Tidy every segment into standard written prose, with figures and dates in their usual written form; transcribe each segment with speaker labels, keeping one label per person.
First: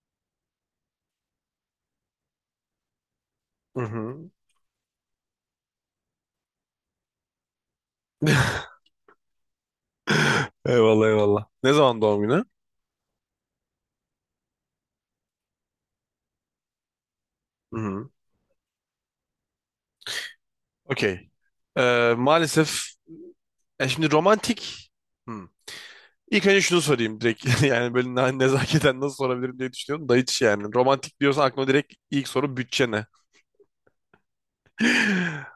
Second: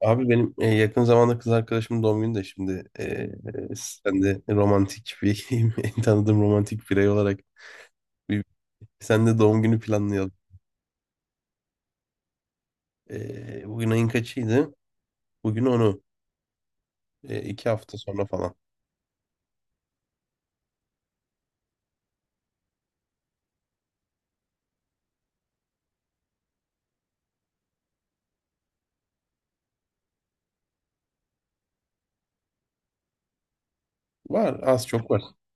Speaker 1: Abi benim yakın zamanda kız arkadaşımın doğum günü de şimdi
Speaker 2: Hı
Speaker 1: sen
Speaker 2: hı.
Speaker 1: de romantik bir en tanıdığım romantik birey olarak bir, sen de doğum günü planlayalım.
Speaker 2: Eyvallah eyvallah. Ne zaman doğum günü?
Speaker 1: Bugün ayın kaçıydı? Bugün onu iki
Speaker 2: Hı
Speaker 1: hafta
Speaker 2: hı.
Speaker 1: sonra falan.
Speaker 2: Okey. Maalesef, şimdi romantik. Hı. İlk önce şunu sorayım direkt, yani böyle nezaketen nasıl sorabilirim diye düşünüyorum da hiç. Yani romantik diyorsan aklıma direkt ilk soru, bütçe ne?
Speaker 1: Var, az çok var.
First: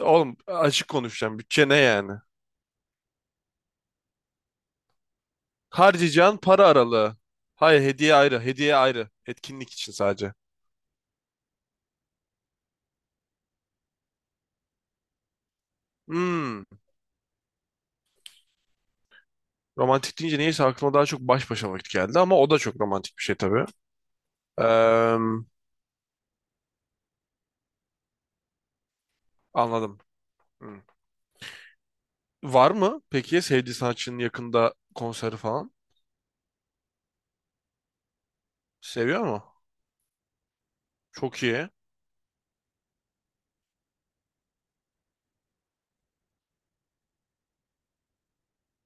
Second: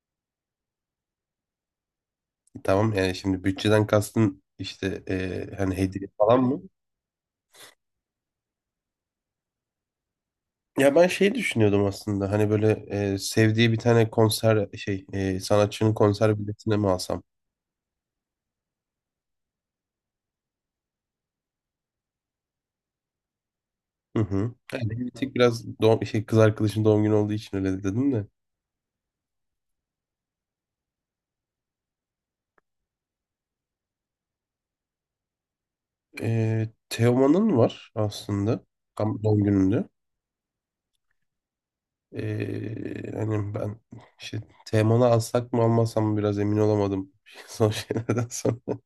Speaker 2: Oğlum, açık konuşacağım, bütçe ne yani?
Speaker 1: Tamam, yani şimdi bütçeden kastın işte hani hediye
Speaker 2: Harcayacağın
Speaker 1: falan mı?
Speaker 2: para aralığı. Hayır, hediye ayrı, hediye ayrı, etkinlik için sadece.
Speaker 1: Ya ben şey düşünüyordum aslında hani böyle sevdiği bir tane konser şey sanatçının konser
Speaker 2: Hmm.
Speaker 1: biletine mi alsam?
Speaker 2: Romantik deyince neyse aklıma daha çok baş başa vakit geldi, ama o da çok romantik bir şey tabii.
Speaker 1: Hı hı. Yani bir
Speaker 2: Eee,
Speaker 1: tek biraz doğum, şey, kız arkadaşın doğum günü olduğu için öyle dedim de.
Speaker 2: Anladım. Hı. Var mı peki ya sevdiği sanatçının yakında konseri falan?
Speaker 1: Teoman'ın var aslında.
Speaker 2: Seviyor
Speaker 1: Tam doğum
Speaker 2: mu?
Speaker 1: gününde.
Speaker 2: Çok iyi.
Speaker 1: Hani ben işte Teoman'ı alsak mı almasam mı biraz emin olamadım. Son şeylerden sonra.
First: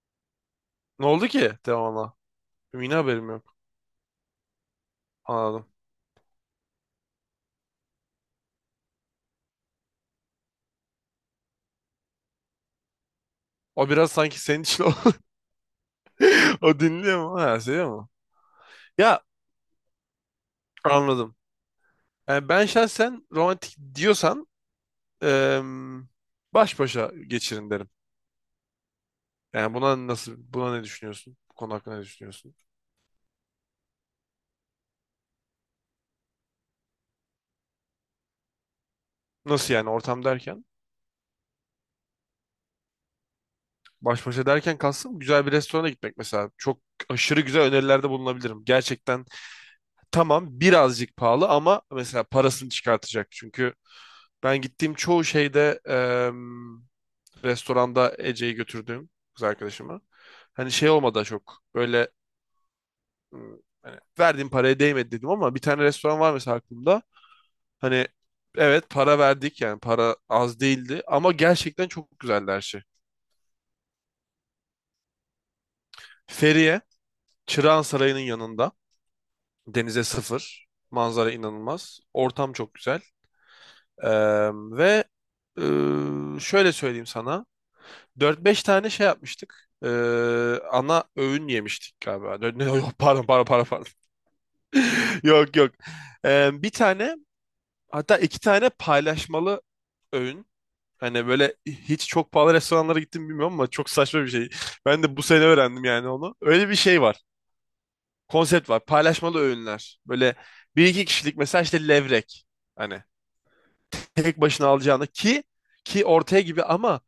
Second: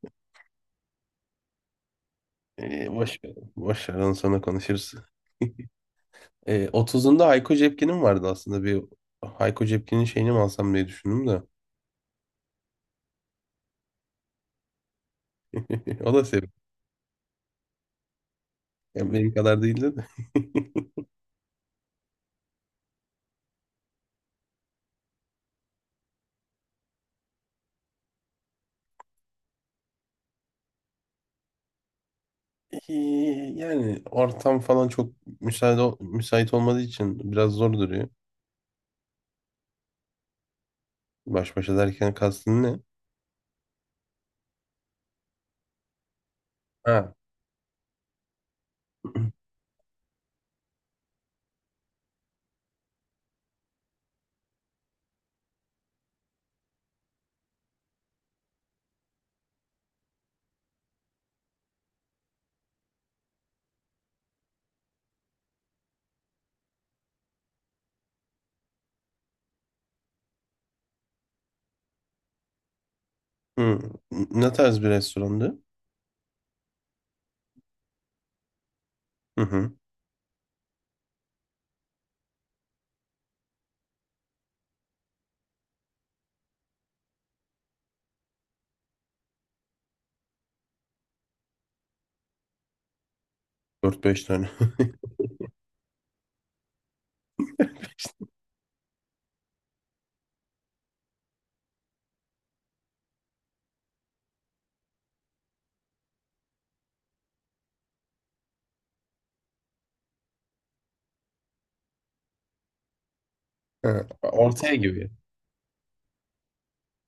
Speaker 2: Ne oldu ki devamlı? Benim yine haberim yok.
Speaker 1: Boş ver, onu sonra konuşuruz.
Speaker 2: Anladım.
Speaker 1: 30'unda Hayko Cepkin'in vardı aslında. Hayko Cepkin'in şeyini mi alsam diye düşündüm de.
Speaker 2: O biraz sanki senin için o,
Speaker 1: O da sev.
Speaker 2: o dinliyor mu? Ha, seviyor mu?
Speaker 1: Yani
Speaker 2: Ya,
Speaker 1: benim kadar değildi de.
Speaker 2: anladım. Yani ben şahsen romantik diyorsan, eee, baş başa geçirin derim. Yani buna nasıl, buna ne düşünüyorsun? Bu konu hakkında ne düşünüyorsun?
Speaker 1: Ee, Yani ortam falan çok müsait olmadığı için biraz zor duruyor.
Speaker 2: Nasıl yani, ortam derken?
Speaker 1: Baş başa derken kastın ne?
Speaker 2: Baş başa derken kastım güzel bir restorana gitmek mesela. Çok
Speaker 1: Ha.
Speaker 2: aşırı güzel önerilerde bulunabilirim. Gerçekten tamam, birazcık pahalı ama mesela parasını çıkartacak. Çünkü ben gittiğim çoğu şeyde restoranda, Ece'yi götürdüğüm kız arkadaşıma. Hani şey olmadı da çok böyle hani verdiğim paraya değmedi dedim, ama bir tane restoran var mesela aklımda. Hani evet, para verdik, yani para az değildi ama gerçekten çok güzeldi her şey.
Speaker 1: Hı. Ne tarz bir restorandı?
Speaker 2: Feriye, Çırağan Sarayı'nın yanında.
Speaker 1: Hı hı.
Speaker 2: Denize sıfır. Manzara inanılmaz. Ortam çok güzel. Ve şöyle söyleyeyim sana. Dört beş tane şey yapmıştık. Ana öğün yemiştik galiba. Yok, pardon pardon pardon pardon.
Speaker 1: 4-5 tane.
Speaker 2: Yok yok. Bir tane, hatta iki tane paylaşmalı öğün. Hani böyle hiç çok pahalı restoranlara gittim bilmiyorum ama çok saçma bir şey. Ben de bu sene öğrendim yani onu. Öyle bir şey var, konsept var. Paylaşmalı öğünler. Böyle bir iki kişilik, mesela işte levrek. Hani
Speaker 1: Ha,
Speaker 2: tek başına
Speaker 1: ortaya
Speaker 2: alacağını
Speaker 1: gibi.
Speaker 2: ki ortaya gibi, ama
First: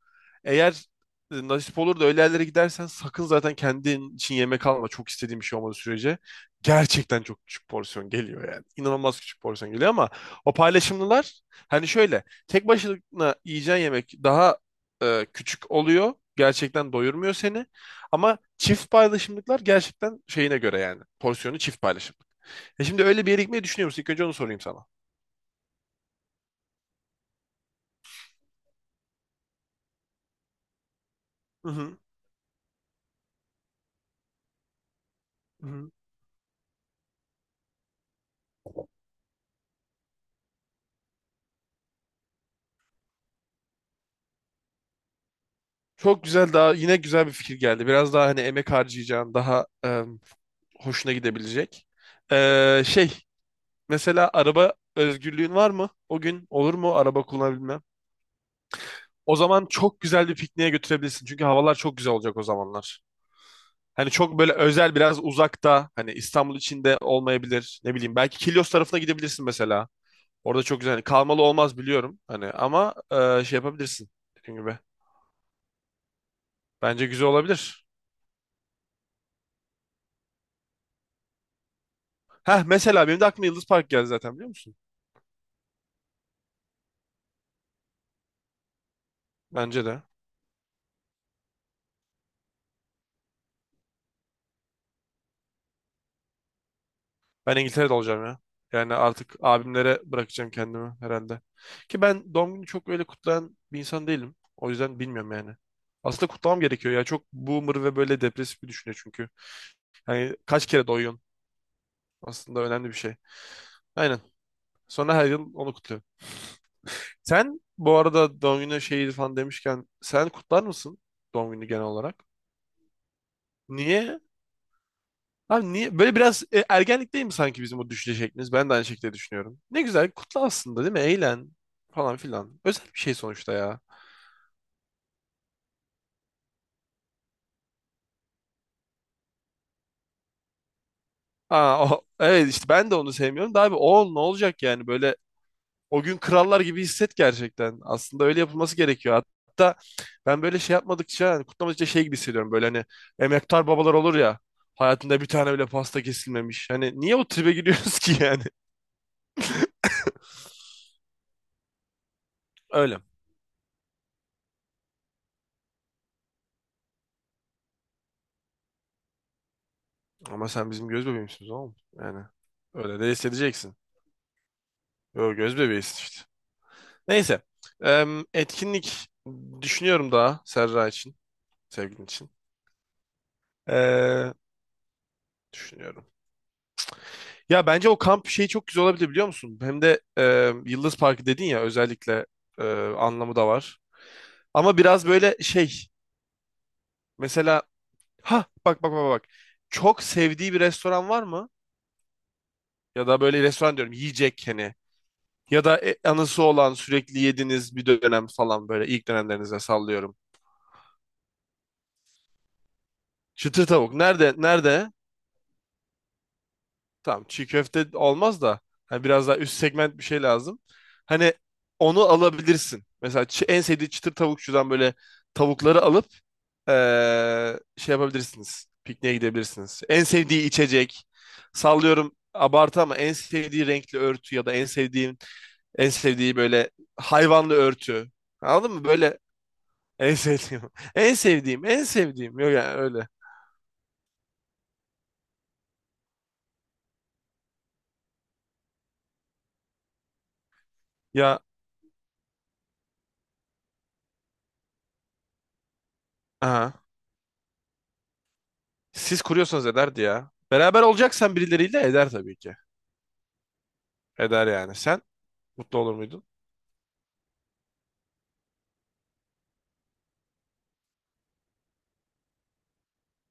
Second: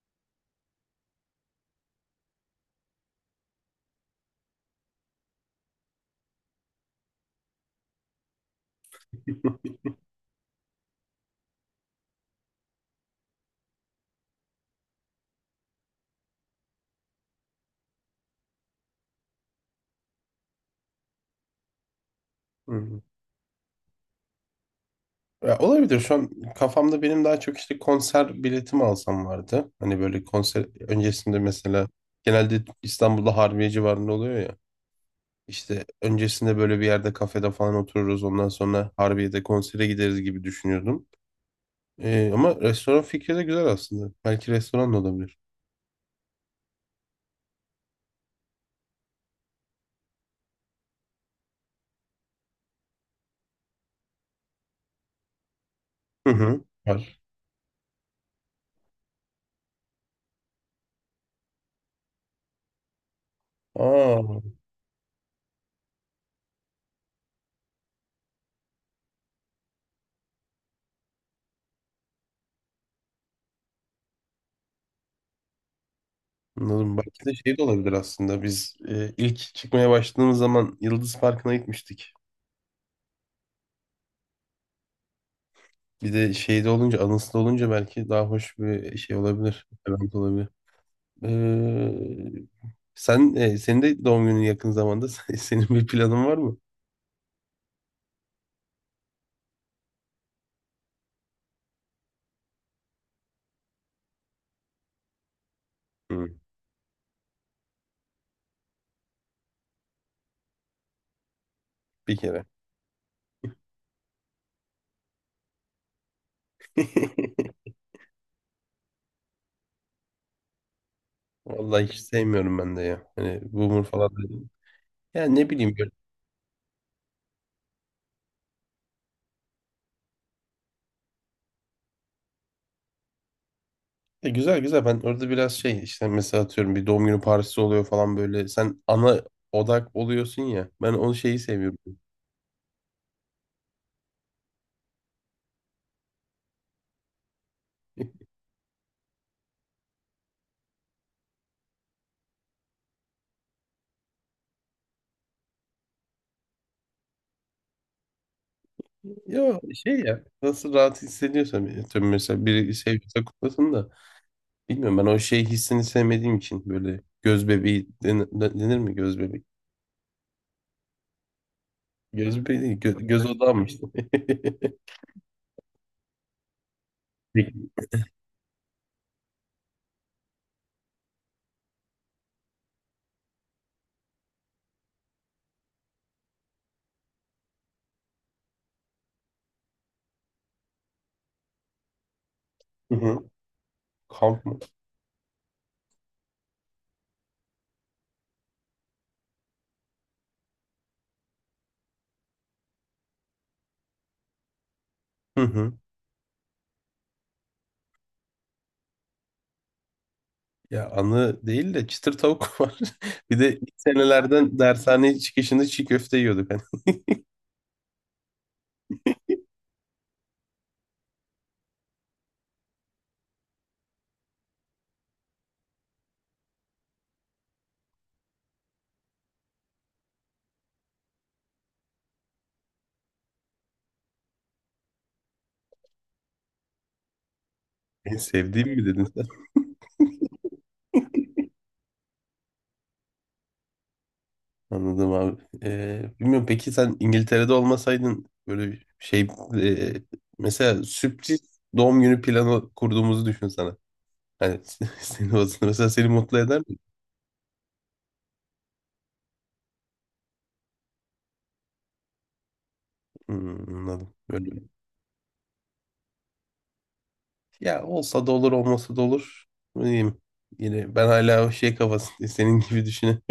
Speaker 2: eğer nasip olur da öyle yerlere gidersen sakın zaten kendin için yemek alma. Çok istediğim bir şey olmadığı sürece gerçekten çok küçük porsiyon geliyor yani. İnanılmaz küçük porsiyon geliyor ama o paylaşımlılar, hani şöyle tek başına yiyeceğin yemek daha küçük oluyor. Gerçekten doyurmuyor seni. Ama çift paylaşımlıklar gerçekten şeyine göre yani. Porsiyonu çift paylaşımlık.
Speaker 1: Hı.
Speaker 2: Şimdi öyle bir yere gitmeyi düşünüyor musun? İlk önce onu sorayım sana.
Speaker 1: Ya olabilir. Şu an kafamda benim daha çok işte konser biletimi alsam vardı. Hani böyle konser öncesinde
Speaker 2: Hı
Speaker 1: mesela
Speaker 2: hı.
Speaker 1: genelde İstanbul'da Harbiye civarında oluyor.
Speaker 2: Hı
Speaker 1: İşte
Speaker 2: hı.
Speaker 1: öncesinde böyle bir yerde kafede falan otururuz. Ondan sonra Harbiye'de konsere gideriz gibi düşünüyordum. Ama restoran fikri de güzel aslında. Belki restoran da olabilir.
Speaker 2: Çok güzel, daha yine güzel bir fikir geldi. Biraz daha hani emek harcayacağın, daha hoşuna gidebilecek. Şey, mesela araba özgürlüğün var mı? O
Speaker 1: Hı
Speaker 2: gün
Speaker 1: hı.
Speaker 2: olur mu,
Speaker 1: Var.
Speaker 2: araba kullanabilmem? O zaman çok güzel bir pikniğe götürebilirsin. Çünkü havalar çok güzel olacak o zamanlar. Hani
Speaker 1: Aa,
Speaker 2: çok böyle özel, biraz uzakta, hani İstanbul içinde olmayabilir. Ne bileyim, belki Kilyos tarafına gidebilirsin mesela. Orada çok güzel. Hani kalmalı olmaz biliyorum hani, ama şey yapabilirsin dediğim gibi.
Speaker 1: anladım.
Speaker 2: Bence
Speaker 1: Belki
Speaker 2: güzel
Speaker 1: de şey de
Speaker 2: olabilir.
Speaker 1: olabilir aslında. Biz ilk çıkmaya başladığımız zaman Yıldız Parkı'na gitmiştik.
Speaker 2: Heh, mesela benim de aklıma Yıldız Park geldi zaten, biliyor musun?
Speaker 1: Bir de şeyde olunca, anısında olunca belki daha hoş bir şey olabilir.
Speaker 2: Bence de.
Speaker 1: Event olabilir. Ee, Senin de doğum günün yakın zamanda. Senin bir planın var mı?
Speaker 2: Ben İngiltere'de olacağım ya. Yani artık abimlere bırakacağım kendimi herhalde. Ki ben doğum günü çok öyle kutlayan bir insan değilim. O yüzden bilmiyorum yani.
Speaker 1: Hı,
Speaker 2: Aslında kutlamam gerekiyor ya. Çok boomer ve böyle depresif bir düşünce çünkü. Yani kaç kere doyuyorsun?
Speaker 1: bir kere.
Speaker 2: Aslında önemli bir şey. Aynen. Sonra her yıl onu kutluyorum. Sen bu arada doğum günü şeyi falan demişken, sen kutlar mısın doğum günü genel
Speaker 1: Vallahi hiç
Speaker 2: olarak?
Speaker 1: sevmiyorum ben de ya. Hani boomer falan
Speaker 2: Niye?
Speaker 1: da. Ya ne
Speaker 2: Abi
Speaker 1: bileyim böyle.
Speaker 2: niye? Böyle biraz ergenlik değil mi sanki bizim o düşünce şeklimiz? Ben de aynı şekilde düşünüyorum. Ne güzel, kutla aslında değil mi? Eğlen falan filan. Özel bir şey sonuçta ya.
Speaker 1: Güzel güzel ben orada biraz şey işte mesela atıyorum bir doğum günü partisi oluyor falan böyle. Sen ana odak oluyorsun ya. Ben onu şeyi seviyorum.
Speaker 2: Ha, evet işte ben de onu sevmiyorum da abi oğul ne olacak yani, böyle o gün krallar gibi hisset gerçekten. Aslında öyle yapılması gerekiyor. Hatta ben böyle şey yapmadıkça, hani kutlamadıkça, şey gibi hissediyorum. Böyle hani emektar babalar olur ya. Hayatında bir tane bile pasta kesilmemiş. Hani niye o tribe giriyoruz ki yani?
Speaker 1: Ya şey ya nasıl rahat hissediyorsam atıyorum mesela biri
Speaker 2: Öyle.
Speaker 1: seviyorsa kutlasın da. Bilmiyorum ben o şey hissini sevmediğim için böyle göz bebeği denir, denir mi göz bebeği?
Speaker 2: Ama sen bizim göz bebeğimsin oğlum. Yani
Speaker 1: Göz bebeği değil,
Speaker 2: öyle de
Speaker 1: göz odağı mı
Speaker 2: hissedeceksin.
Speaker 1: işte?
Speaker 2: Yo, göz bebeğisin işte. Neyse. Etkinlik düşünüyorum daha Serra için. Sevgilin için. Ee, Düşünüyorum. Ya bence o kamp şeyi çok güzel olabilir, biliyor musun? Hem de Yıldız Parkı dedin ya, özellikle e,
Speaker 1: Hı hı.
Speaker 2: anlamı da var.
Speaker 1: Kamp mı?
Speaker 2: Ama biraz böyle şey. Mesela ha bak bak bak bak. Çok sevdiği bir restoran var mı? Ya da böyle restoran diyorum, yiyecek hani.
Speaker 1: Hı
Speaker 2: Ya
Speaker 1: hı.
Speaker 2: da anısı olan sürekli yediğiniz bir dönem falan, böyle ilk dönemlerinize sallıyorum.
Speaker 1: Ya anı değil de çıtır tavuk var. Bir de
Speaker 2: Çıtır
Speaker 1: ilk
Speaker 2: tavuk. Nerede?
Speaker 1: senelerden
Speaker 2: Nerede?
Speaker 1: dershane çıkışında çiğ köfte yiyorduk. Hani
Speaker 2: Tamam, çiğ köfte olmaz da hani biraz daha üst segment bir şey lazım. Hani onu alabilirsin. Mesela en sevdiği çıtır tavukçudan böyle tavukları alıp şey yapabilirsiniz. Pikniğe gidebilirsiniz. En sevdiği içecek. Sallıyorum abartı ama en sevdiği renkli örtü ya da en sevdiği böyle hayvanlı örtü.
Speaker 1: en sevdiğim
Speaker 2: Anladın mı?
Speaker 1: mi dedin
Speaker 2: Böyle
Speaker 1: sen?
Speaker 2: en sevdiğim. En sevdiğim. En sevdiğim. Yok yani öyle.
Speaker 1: Anladım abi. Bilmiyorum peki sen İngiltere'de olmasaydın böyle bir şey e, mesela sürpriz
Speaker 2: Ya,
Speaker 1: doğum günü planı kurduğumuzu düşün sana. Hani seni mesela seni mutlu eder mi?
Speaker 2: aha. Siz kuruyorsanız ederdi ya. Beraber olacaksan birileriyle eder tabii ki.
Speaker 1: Hmm, anladım.
Speaker 2: Eder
Speaker 1: Böyle.
Speaker 2: yani. Sen mutlu olur muydun?
Speaker 1: Ya olsa da olur olmasa da olur. Ne diyeyim? Yine ben hala o şey kafasındayım. Senin gibi düşünüyorum.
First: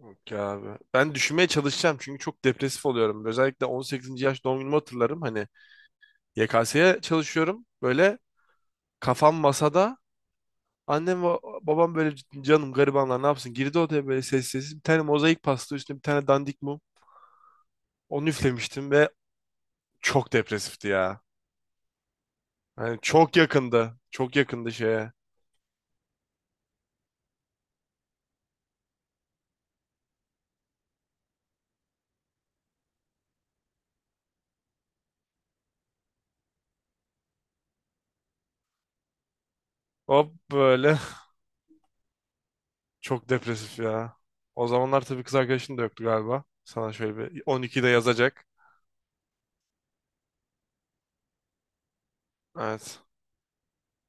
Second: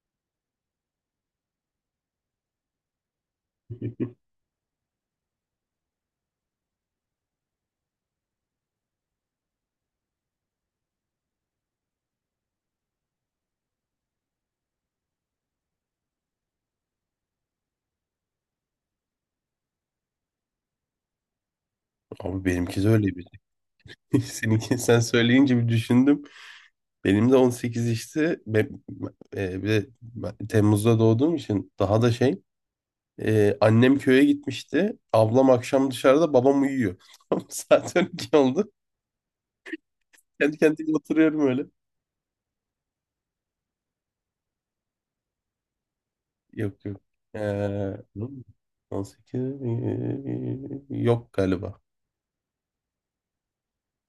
Speaker 2: Yok ya abi. Ben düşünmeye çalışacağım çünkü çok depresif oluyorum. Özellikle 18. yaş doğum günümü hatırlarım. Hani YKS'ye çalışıyorum. Böyle kafam masada, annem ve babam böyle, canım garibanlar ne yapsın? Girdi odaya böyle sessiz sessiz. Bir tane mozaik pasta, üstüne bir tane dandik mum. Onu üflemiştim ve çok depresifti ya.
Speaker 1: Abi benimki de
Speaker 2: Yani
Speaker 1: öyle.
Speaker 2: çok yakındı. Çok yakındı
Speaker 1: Seninki sen
Speaker 2: şeye.
Speaker 1: söyleyince bir düşündüm. Benim de 18 işte. Bir de ben Temmuz'da doğduğum için daha da şey. Annem köye gitmişti. Ablam akşam dışarıda, babam uyuyor. Tamam, saat 12 oldu.
Speaker 2: Hop
Speaker 1: Kendi kendime
Speaker 2: böyle.
Speaker 1: oturuyorum öyle.
Speaker 2: Çok depresif ya. O zamanlar tabii kız arkadaşın da yoktu galiba.
Speaker 1: Yok
Speaker 2: Sana
Speaker 1: yok.
Speaker 2: şöyle
Speaker 1: E,
Speaker 2: bir 12'de yazacak.
Speaker 1: on sekiz 18 yok galiba.
Speaker 2: Evet.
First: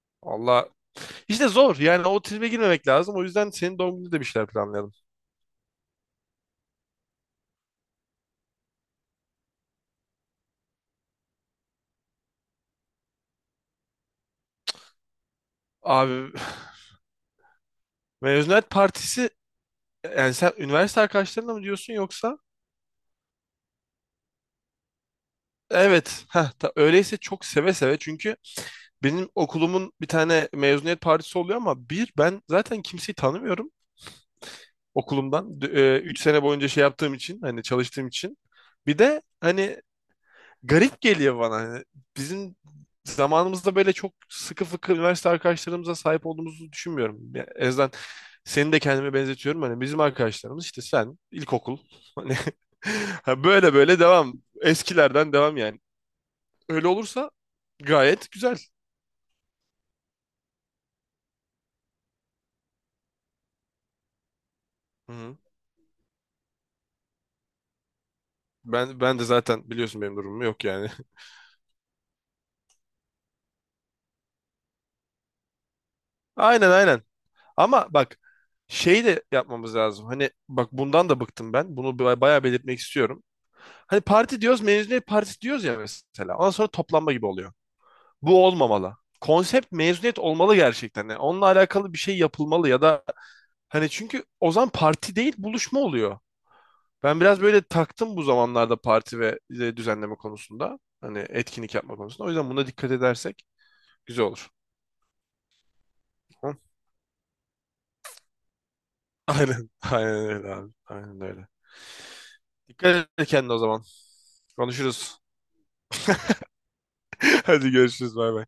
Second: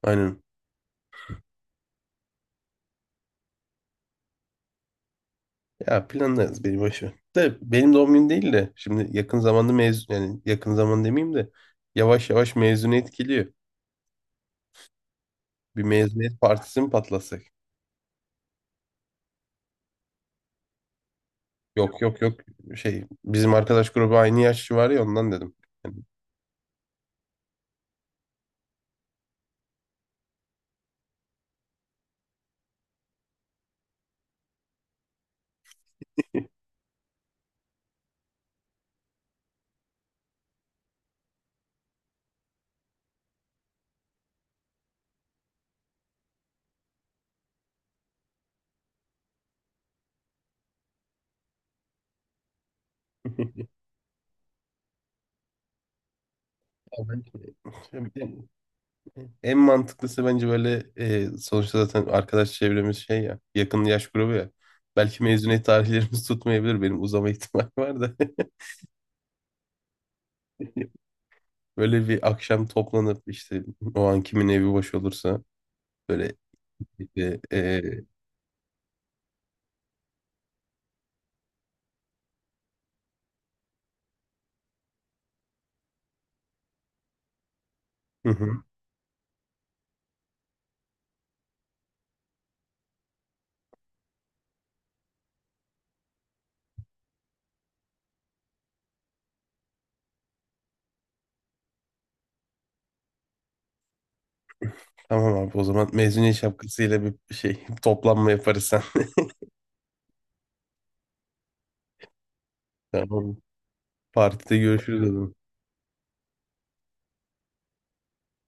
Speaker 1: Aynen.
Speaker 2: Allah. İşte zor. Yani o tribe girmemek lazım. O yüzden senin doğum gününde de bir şeyler planlayalım.
Speaker 1: Ya planlarız, beni boş ver. De benim doğum günüm değil de şimdi yakın zamanda mezun, yani yakın zaman demeyeyim de yavaş yavaş mezuniyet geliyor. Bir
Speaker 2: Abi
Speaker 1: mezuniyet partisi mi patlasak?
Speaker 2: mezuniyet partisi, yani sen üniversite arkadaşlarınla mı diyorsun
Speaker 1: Yok yok
Speaker 2: yoksa?
Speaker 1: yok, şey, bizim arkadaş grubu aynı yaşlı var ya, ondan dedim. Yani,
Speaker 2: Evet, heh, öyleyse çok seve seve çünkü benim okulumun bir tane mezuniyet partisi oluyor ama bir ben zaten kimseyi tanımıyorum okulumdan, 3 sene boyunca şey yaptığım için, hani çalıştığım için. Bir de hani garip geliyor bana, hani bizim zamanımızda böyle çok sıkı fıkı üniversite arkadaşlarımıza sahip olduğumuzu düşünmüyorum. Yani en azından, seni de kendime benzetiyorum, hani bizim arkadaşlarımız işte sen ilkokul hani ha, böyle böyle devam, eskilerden devam yani. Öyle
Speaker 1: ya
Speaker 2: olursa
Speaker 1: bence-
Speaker 2: gayet
Speaker 1: en
Speaker 2: güzel.
Speaker 1: mantıklısı bence böyle sonuçta zaten arkadaş çevremiz şey ya, yakın yaş grubu ya.
Speaker 2: Hı
Speaker 1: Belki
Speaker 2: hı.
Speaker 1: mezuniyet tarihlerimiz tutmayabilir, benim uzama ihtimali var da.
Speaker 2: Ben de zaten biliyorsun benim durumum yok yani.
Speaker 1: Böyle bir akşam toplanıp işte o an kimin evi boş olursa böyle
Speaker 2: Aynen aynen.
Speaker 1: işte,
Speaker 2: Ama bak, şey de yapmamız lazım. Hani bak, bundan da bıktım ben. Bunu bayağı belirtmek istiyorum. Hani parti diyoruz, mezuniyet partisi diyoruz ya mesela. Ondan sonra toplanma gibi oluyor.
Speaker 1: hı
Speaker 2: Bu
Speaker 1: hı.
Speaker 2: olmamalı. Konsept mezuniyet olmalı gerçekten. Yani onunla alakalı bir şey yapılmalı, ya da hani, çünkü o zaman parti değil buluşma oluyor. Ben biraz böyle taktım bu zamanlarda parti ve düzenleme konusunda. Hani etkinlik yapma konusunda. O yüzden buna dikkat edersek güzel olur.
Speaker 1: Tamam abi, o zaman mezuniyet
Speaker 2: Hı?
Speaker 1: şapkasıyla bir şey toplanma yaparız sen.
Speaker 2: Aynen. Aynen öyle abi. Aynen öyle. Dikkat et
Speaker 1: Tamam.
Speaker 2: kendine o zaman.
Speaker 1: Partide görüşürüz o
Speaker 2: Konuşuruz.
Speaker 1: zaman.
Speaker 2: Hadi görüşürüz. Bay bay.